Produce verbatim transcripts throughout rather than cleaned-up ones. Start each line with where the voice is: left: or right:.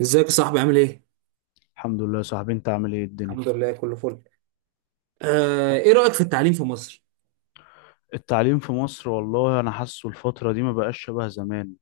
right: ازيك يا صاحبي عامل ايه؟
left: الحمد لله يا صاحبي، انت عامل ايه الدنيا؟
right: الحمد لله كله فل. آه، ايه رأيك في التعليم في مصر؟
left: التعليم في مصر والله انا حاسه الفترة دي ما بقاش شبه زمان.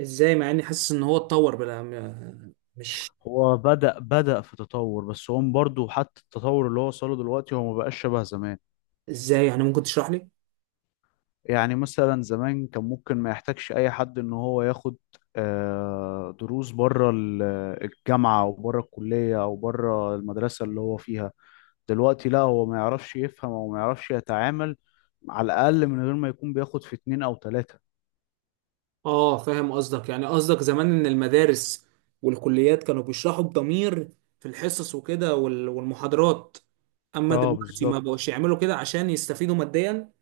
right: ازاي مع اني حاسس ان هو اتطور بلا م- مش.
left: هو بدأ بدأ في تطور، بس هو برضه حتى التطور اللي هو وصله دلوقتي هو ما بقاش شبه زمان.
right: ازاي يعني ممكن تشرح لي؟
left: يعني مثلا زمان كان ممكن ما يحتاجش اي حد ان هو ياخد آه، دروس بره ال- الجامعة او بره الكلية او بره المدرسة اللي هو فيها. دلوقتي لا، هو ما يعرفش يفهم او ما يعرفش يتعامل، على الاقل من غير ما يكون بياخد في اتنين او تلاتة.
right: اه فاهم قصدك، يعني قصدك زمان ان المدارس والكليات كانوا بيشرحوا بضمير في الحصص وكده وال- والمحاضرات، اما
left: اه
right: دلوقتي ما بقوش
left: بالظبط.
right: يعملوا كده عشان يستفيدوا ماديا.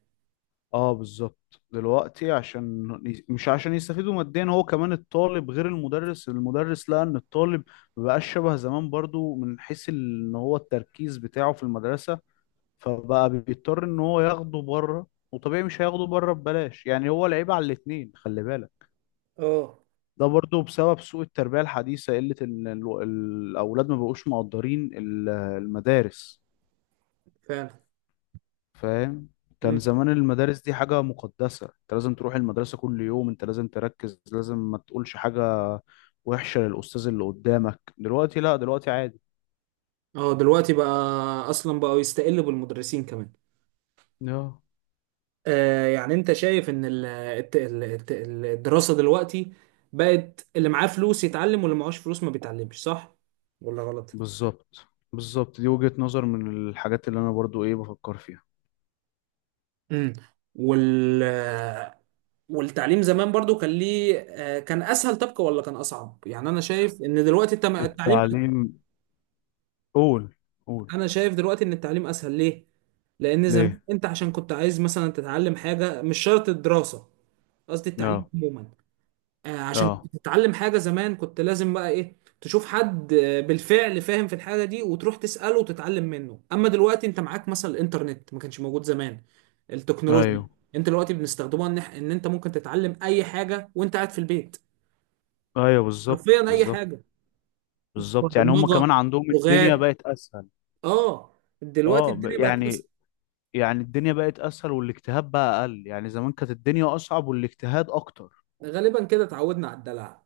left: اه بالظبط دلوقتي عشان مش عشان يستفيدوا ماديا، هو كمان الطالب غير المدرس المدرس لقى ان الطالب مبقاش شبه زمان برضو من حيث ان هو التركيز بتاعه في المدرسة، فبقى بيضطر ان هو ياخده بره، وطبيعي مش هياخده بره ببلاش، يعني هو لعيب على الاتنين خلي بالك.
right: اه
left: ده برضو بسبب سوء التربية الحديثة، قلة ان ال- الاولاد ما بقوش مقدرين ال- المدارس.
right: فعلا.
left: فاهم. كان
right: مم.
left: زمان المدارس دي حاجة مقدسة، انت لازم تروح المدرسة كل يوم، انت لازم تركز، لازم ما تقولش حاجة وحشة للأستاذ اللي قدامك. دلوقتي لا، دلوقتي عادي.
right: اه دلوقتي بقى اصلا بقوا يستقلوا بالمدرسين كمان.
left: اه
right: آه، يعني انت شايف ان ال- الت- ال- الت- ال- الدراسة دلوقتي بقت اللي معاه فلوس يتعلم واللي معهوش فلوس ما بيتعلمش، صح ولا غلط؟
left: بالظبط. بالظبط، دي وجهة نظر من الحاجات اللي انا برضو ايه بفكر فيها.
right: امم. وال آه، والتعليم زمان برضو كان ليه، آه، كان اسهل طبقة ولا كان اصعب؟ يعني انا شايف ان دلوقتي التم- التعليم،
left: التعليم. قول قول.
right: انا شايف دلوقتي ان التعليم اسهل. ليه؟ لان زمان
left: ليه.
right: انت عشان كنت عايز مثلا تتعلم حاجة مش شرط الدراسة، قصدي التعليم
left: اه
right: عموما. آه، عشان
left: اه.
right: كنت تتعلم حاجة زمان كنت لازم بقى ايه، تشوف حد آه، بالفعل فاهم في الحاجة دي وتروح تسأله وتتعلم منه، اما دلوقتي انت معاك مثلا الانترنت، ما كانش موجود زمان. التكنولوجيا
left: ايوه
right: انت دلوقتي بنستخدمها ان إح- إن انت ممكن تتعلم اي حاجة وانت قاعد في البيت،
left: ايوه. بالظبط
right: حرفيا اي
left: بالظبط
right: حاجة.
left: بالظبط. يعني هم كمان
right: برمجة،
left: عندهم الدنيا
right: لغات.
left: بقت اسهل.
right: اه دلوقتي
left: اه ب-
right: الدنيا بقت بس.
left: يعني يعني الدنيا بقت اسهل والاجتهاد بقى اقل، يعني زمان كانت الدنيا اصعب والاجتهاد اكتر.
right: غالبا كده اتعودنا على الدلع.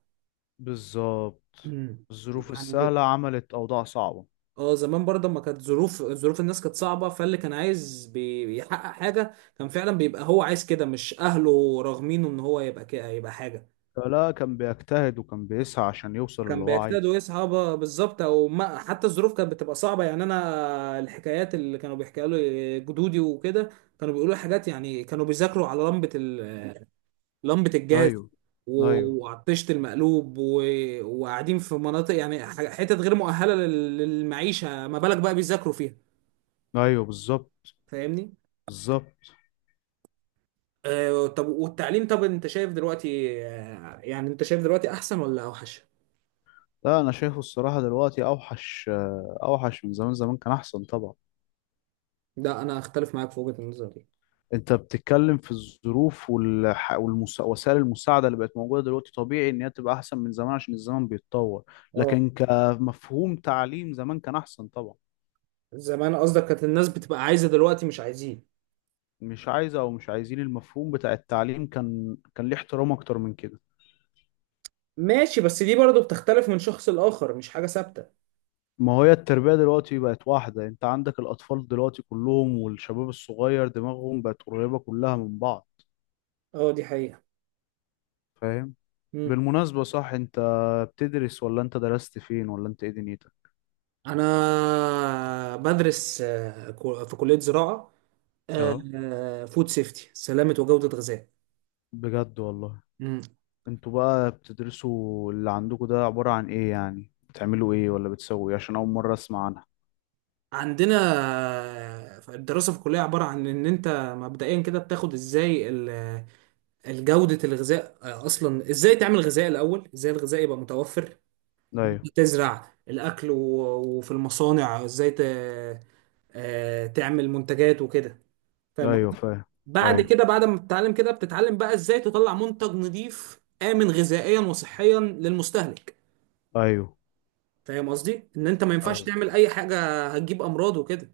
left: بالظبط. الظروف
right: يعني
left: السهلة عملت اوضاع صعبة.
right: اه زمان برضه ما كانت ظروف، ظروف الناس كانت صعبة، فاللي كان عايز بي- بيحقق حاجة كان فعلا بيبقى هو عايز كده، مش أهله راغمينه إن هو يبقى كده يبقى حاجة.
left: فلا كان بيجتهد وكان بيسعى عشان يوصل
right: كان
left: اللي هو
right: بيجتهد
left: عايزه.
right: ويسعى ب- بالظبط، أو ما حتى الظروف كانت بتبقى صعبة. يعني أنا الحكايات اللي كانوا بيحكيها لي جدودي وكده، كانوا بيقولوا حاجات، يعني كانوا بيذاكروا على لمبة ال... لمبة الجاز،
left: ايوه
right: و-
left: ايوه
right: وعلى الطشت المقلوب و... وقاعدين في مناطق يعني ح- حتت غير مؤهلة لل- للمعيشة، ما بالك بقى بيذاكروا فيها.
left: ايوه. بالظبط
right: فاهمني؟
left: بالظبط.
right: آه، طب والتعليم، طب انت شايف دلوقتي، آه، يعني انت شايف دلوقتي احسن ولا اوحش؟
left: لا، انا شايفه الصراحة دلوقتي اوحش، آه، اوحش من زمان. زمان كان احسن طبعا.
right: لا انا اختلف معاك في وجهة النظر دي.
left: انت بتتكلم في الظروف والح... والمس... وسائل المساعده اللي بقت موجوده دلوقتي، طبيعي ان هي تبقى احسن من زمان عشان الزمن بيتطور.
right: اه
left: لكن كمفهوم تعليم، زمان كان احسن طبعا.
right: زمان قصدك كانت الناس بتبقى عايزة، دلوقتي مش عايزين.
left: مش عايزه او مش عايزين. المفهوم بتاع التعليم كان كان ليه احترام اكتر من كده.
right: ماشي، بس دي برضو بتختلف من شخص لآخر، مش حاجة ثابتة.
left: ما هي التربيه دلوقتي بقت واحده، انت عندك الاطفال دلوقتي كلهم والشباب الصغير دماغهم بقت قريبه كلها من بعض.
right: اه دي حقيقة.
left: فاهم.
right: مم.
left: بالمناسبه صح، انت بتدرس ولا انت درست فين ولا انت ايه دنيتك؟
right: انا بدرس آه، كو- في كلية زراعة،
left: اه.
right: فود سيفتي، سلامة وجودة غذاء.
left: بجد والله.
right: مم.
left: انتوا بقى بتدرسوا اللي عندكم ده عبارة عن ايه؟ يعني بتعملوا ايه ولا بتسووا ايه؟ عشان اول مرة اسمع عنها.
right: عندنا آه، الدراسة في الكلية عبارة عن ان انت مبدئيا كده بتاخد ازاي جودة الغذاء، آه، أصلا إزاي تعمل غذاء الأول، إزاي الغذاء يبقى متوفر،
left: ايوه
right: تزرع الأكل و- وفي المصانع إزاي ت... آه، تعمل منتجات وكده. فاهم
left: ايوه
right: قصدي؟
left: فاهم.
right: بعد
left: ايوه
right: كده بعد ما بتتعلم كده بتتعلم بقى إزاي تطلع منتج نظيف آمن غذائيا وصحيا للمستهلك.
left: ايوه.
right: فاهم قصدي إن أنت ما ينفعش
left: ايوه
right: تعمل أي حاجة هتجيب أمراض وكده،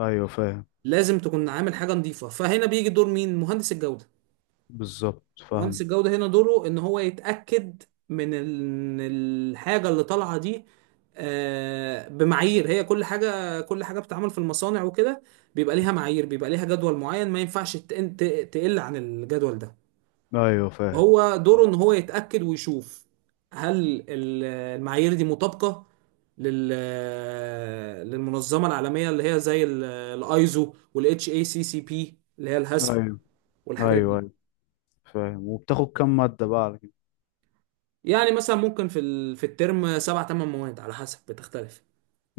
left: ايوه فاهم.
right: لازم تكون عامل حاجة نظيفة. فهنا بيجي دور مين؟ مهندس الجودة.
left: بالظبط
right: مهندس
left: فاهم.
right: الجودة هنا دوره ان هو يتأكد من ال- إن الحاجة اللي طالعة دي آه، بمعايير، هي كل حاجة، كل حاجة بتتعمل في المصانع وكده بيبقى ليها معايير، بيبقى ليها جدول معين ما ينفعش ت- ت- تقل عن الجدول ده.
left: ايوه فاهم.
right: هو دوره ان هو يتأكد ويشوف هل ال- المعايير دي مطابقة لل للمنظمة العالمية اللي هي زي الايزو والاتش اي سي سي بي اللي هي الهاسب،
left: ايوه
right: والحاجات
left: ايوه.
right: دي.
left: ايوه فاهم. وبتاخد كام مادة بقى على كده؟
right: يعني مثلا ممكن في ال... في الترم سبع تمن مواد على حسب، بتختلف.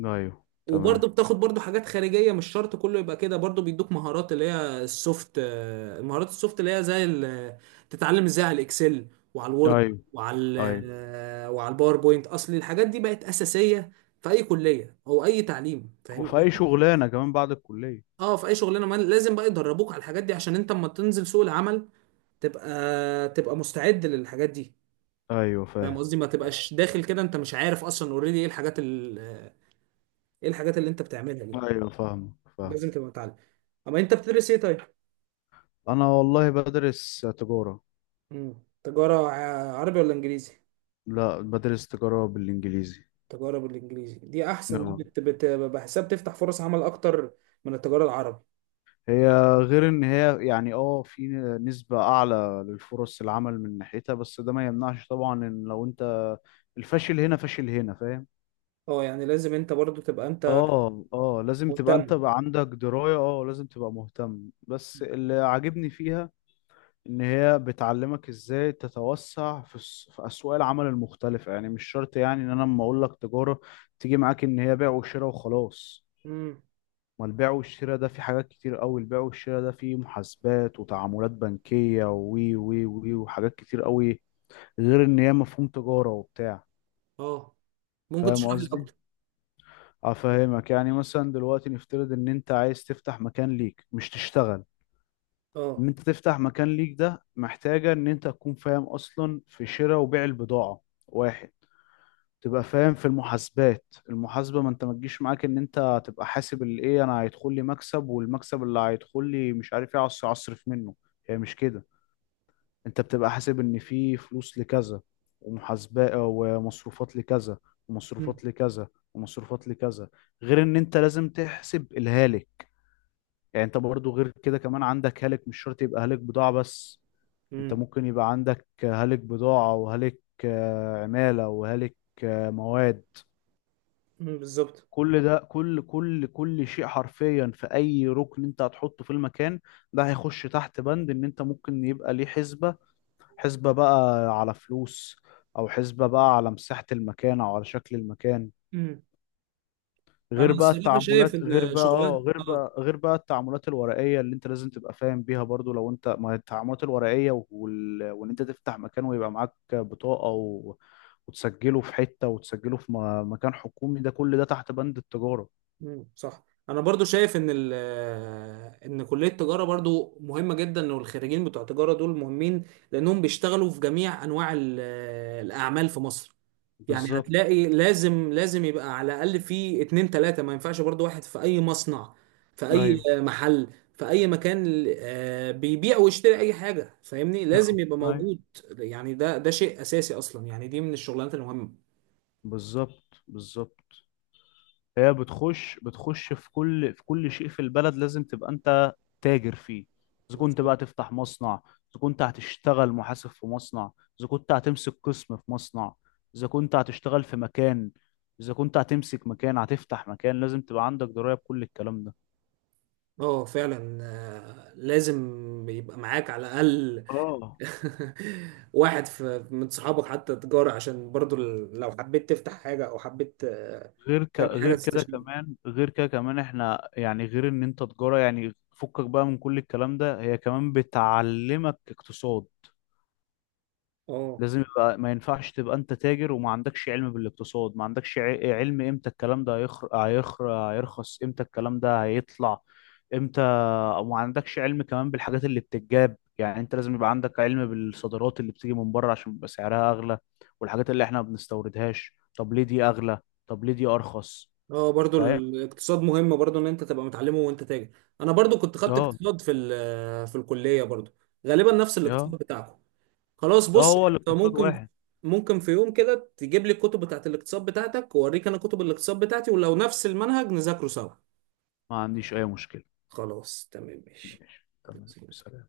left: ايوه تمام.
right: وبرضه بتاخد برضه حاجات خارجية، مش شرط كله يبقى كده، برضه بيدوك مهارات اللي هي السوفت، آه، المهارات السوفت اللي هي زي ال... تتعلم ازاي على الاكسل وعلى الوورد
left: ايوه
right: وعلى ال...
left: ايوه.
right: آه، وعلى الباوربوينت. اصل الحاجات دي بقت أساسية في اي كلية او اي تعليم، فاهم
left: وفي اي
right: قصدي؟
left: شغلانة كمان بعد الكلية.
right: اه في اي شغلانة، ما لازم بقى يدربوك على الحاجات دي عشان انت اما تنزل سوق العمل تبقى تبقى مستعد للحاجات دي.
left: ايوه
right: فاهم
left: فاهم.
right: قصدي، ما تبقاش داخل كده انت مش عارف اصلا اوريدي ايه الحاجات ال- ايه الحاجات اللي انت بتعملها دي.
left: ايوه فاهم فاهم.
right: لازم تبقى متعلم. اما انت بتدرس ايه طيب؟
left: انا والله بدرس تجارة.
right: مم. تجارة ع- عربي ولا انجليزي؟
left: لا، بدرس تجارة بالانجليزي.
right: تجارة بالانجليزي، دي احسن، دي
left: نعم.
right: بت... بت... بحساب تفتح فرص عمل اكتر من التجارة العربي.
left: هي غير ان هي يعني اه في نسبة اعلى للفرص العمل من ناحيتها، بس ده ما يمنعش طبعا ان لو انت الفاشل هنا فاشل هنا، فاهم.
right: اه يعني لازم انت برضو تبقى انت
left: اه اه، لازم تبقى انت
right: مهتم.
left: بقى عندك دراية، اه لازم تبقى مهتم. بس اللي عاجبني فيها ان هي بتعلمك ازاي تتوسع في الس- في اسواق العمل المختلفة. يعني مش شرط يعني ان انا لما اقول لك تجارة تيجي معاك ان هي بيع وشراء وخلاص.
right: امم.
left: ما البيع والشراء ده في حاجات كتير قوي، البيع والشراء ده فيه محاسبات وتعاملات بنكية وي وي وي وحاجات كتير قوي. غير ان هي مفهوم تجارة وبتاع،
right: اه ممكن
left: فاهم
right: تشرح لي
left: قصدي؟
right: اكتر.
left: افهمك. يعني مثلا دلوقتي نفترض ان انت عايز تفتح مكان ليك مش تشتغل.
right: اه.
left: ان انت تفتح مكان ليك ده محتاجة ان انت تكون فاهم اصلا في شراء وبيع البضاعة، واحد. تبقى فاهم في المحاسبات. المحاسبة، ما انت ما تجيش معاك ان انت تبقى حاسب الايه انا هيدخل لي مكسب، والمكسب اللي هيدخل لي مش عارف ايه اصرف اصرف منه. هي مش كده. انت بتبقى حاسب ان في فلوس لكذا، ومحاسبة ومصروفات لكذا،
right: امم.
left: ومصروفات لكذا، ومصروفات لكذا. غير ان انت لازم تحسب الهالك. يعني انت برضو غير كده كمان عندك هالك. مش شرط يبقى هالك بضاعة بس، انت
right: امم.
left: ممكن يبقى عندك هالك بضاعة وهالك آه، عمالة وهالك آه، مواد.
right: بالظبط.
left: كل ده، كل كل كل شيء حرفيا، في اي ركن انت هتحطه في المكان ده، هيخش تحت بند ان انت ممكن يبقى ليه حسبة. حسبة بقى على فلوس، او حسبة بقى على مساحة المكان، او على شكل المكان.
right: مم. انا
left: غير بقى
right: الصراحة شايف
left: التعاملات، غير
right: ان
left: بقى اه
right: شغلانة،
left: غير
right: اه.
left: بقى غير بقى التعاملات الورقية اللي انت لازم تبقى فاهم بيها برضو. لو انت ما هي التعاملات الورقية وال... وان انت تفتح مكان ويبقى معاك بطاقة و... وتسجله في حتة، وتسجله في م- مكان حكومي، ده كل ده تحت بند التجارة.
right: مم، صح. انا برضو شايف ان ال آه، ان كليه التجاره برضو مهمه جدا، والخريجين بتوع التجاره دول مهمين لانهم بيشتغلوا في جميع انواع ال- آه، الاعمال في مصر. يعني
left: بالظبط.
right: هتلاقي لازم لازم يبقى على الاقل في اتنين تلاته، ما ينفعش برضو واحد. في اي مصنع، في اي
left: ايوه،
right: محل، في اي مكان آه، بيبيع ويشتري اي حاجه، فاهمني،
left: آه،
right: لازم يبقى
left: ايوه.
right: موجود. يعني ده ده شيء اساسي اصلا، يعني دي من الشغلانات المهمه.
left: بالظبط بالظبط. هي بتخش بتخش في كل في كل شيء في البلد. لازم تبقى انت تاجر فيه. اذا كنت
right: بالظبط.
left: بقى تفتح مصنع، اذا كنت هتشتغل محاسب في مصنع، اذا كنت هتمسك قسم في مصنع، اذا كنت هتشتغل في مكان، اذا كنت هتمسك مكان، هتفتح مكان، لازم تبقى عندك دراية بكل الكلام ده.
right: اه فعلا، آه، لازم يبقى معاك على الاقل
left: اه.
right: واحد في من صحابك حتى تجاري، عشان برضو ال- لو حبيت تفتح حاجة او حبيت آه،
left: غير ك...
right: تعمل حاجة
left: غير كده
right: تستشير.
left: كمان غير كده كمان احنا يعني غير ان انت تجارة يعني فكك بقى من كل الكلام ده، هي كمان بتعلمك اقتصاد.
right: اه.
left: لازم يبقى، ما ينفعش تبقى انت تاجر وما عندكش علم بالاقتصاد، ما عندكش ع- علم امتى الكلام ده هيخر... هيخر... هيرخص، امتى الكلام ده هيطلع، امتى. وما عندكش علم كمان بالحاجات اللي بتتجاب. يعني انت لازم يبقى عندك علم بالصادرات اللي بتيجي من بره عشان بيبقى سعرها اغلى، والحاجات اللي احنا ما بنستوردهاش، طب ليه دي اغلى، طب ليه دي ارخص.
right: اه برضو
left: فاهم.
right: الاقتصاد مهم، برضو ان انت تبقى متعلمه وانت تاجر. انا برضو كنت خدت
left: اه
right: اقتصاد في ال- في الكلية برضو، غالبا نفس الاقتصاد
left: اه
right: بتاعكم. خلاص
left: اه،
right: بص
left: هو
right: انت
left: الاقتصاد
right: ممكن،
left: واحد.
right: ممكن في يوم كده تجيب لي الكتب بتاعت الاقتصاد بتاعتك واوريك انا كتب الاقتصاد بتاعتي، ولو نفس المنهج نذاكره سوا.
left: ما عنديش اي مشكلة.
right: خلاص تمام. ماشي.
left: تمام سلام.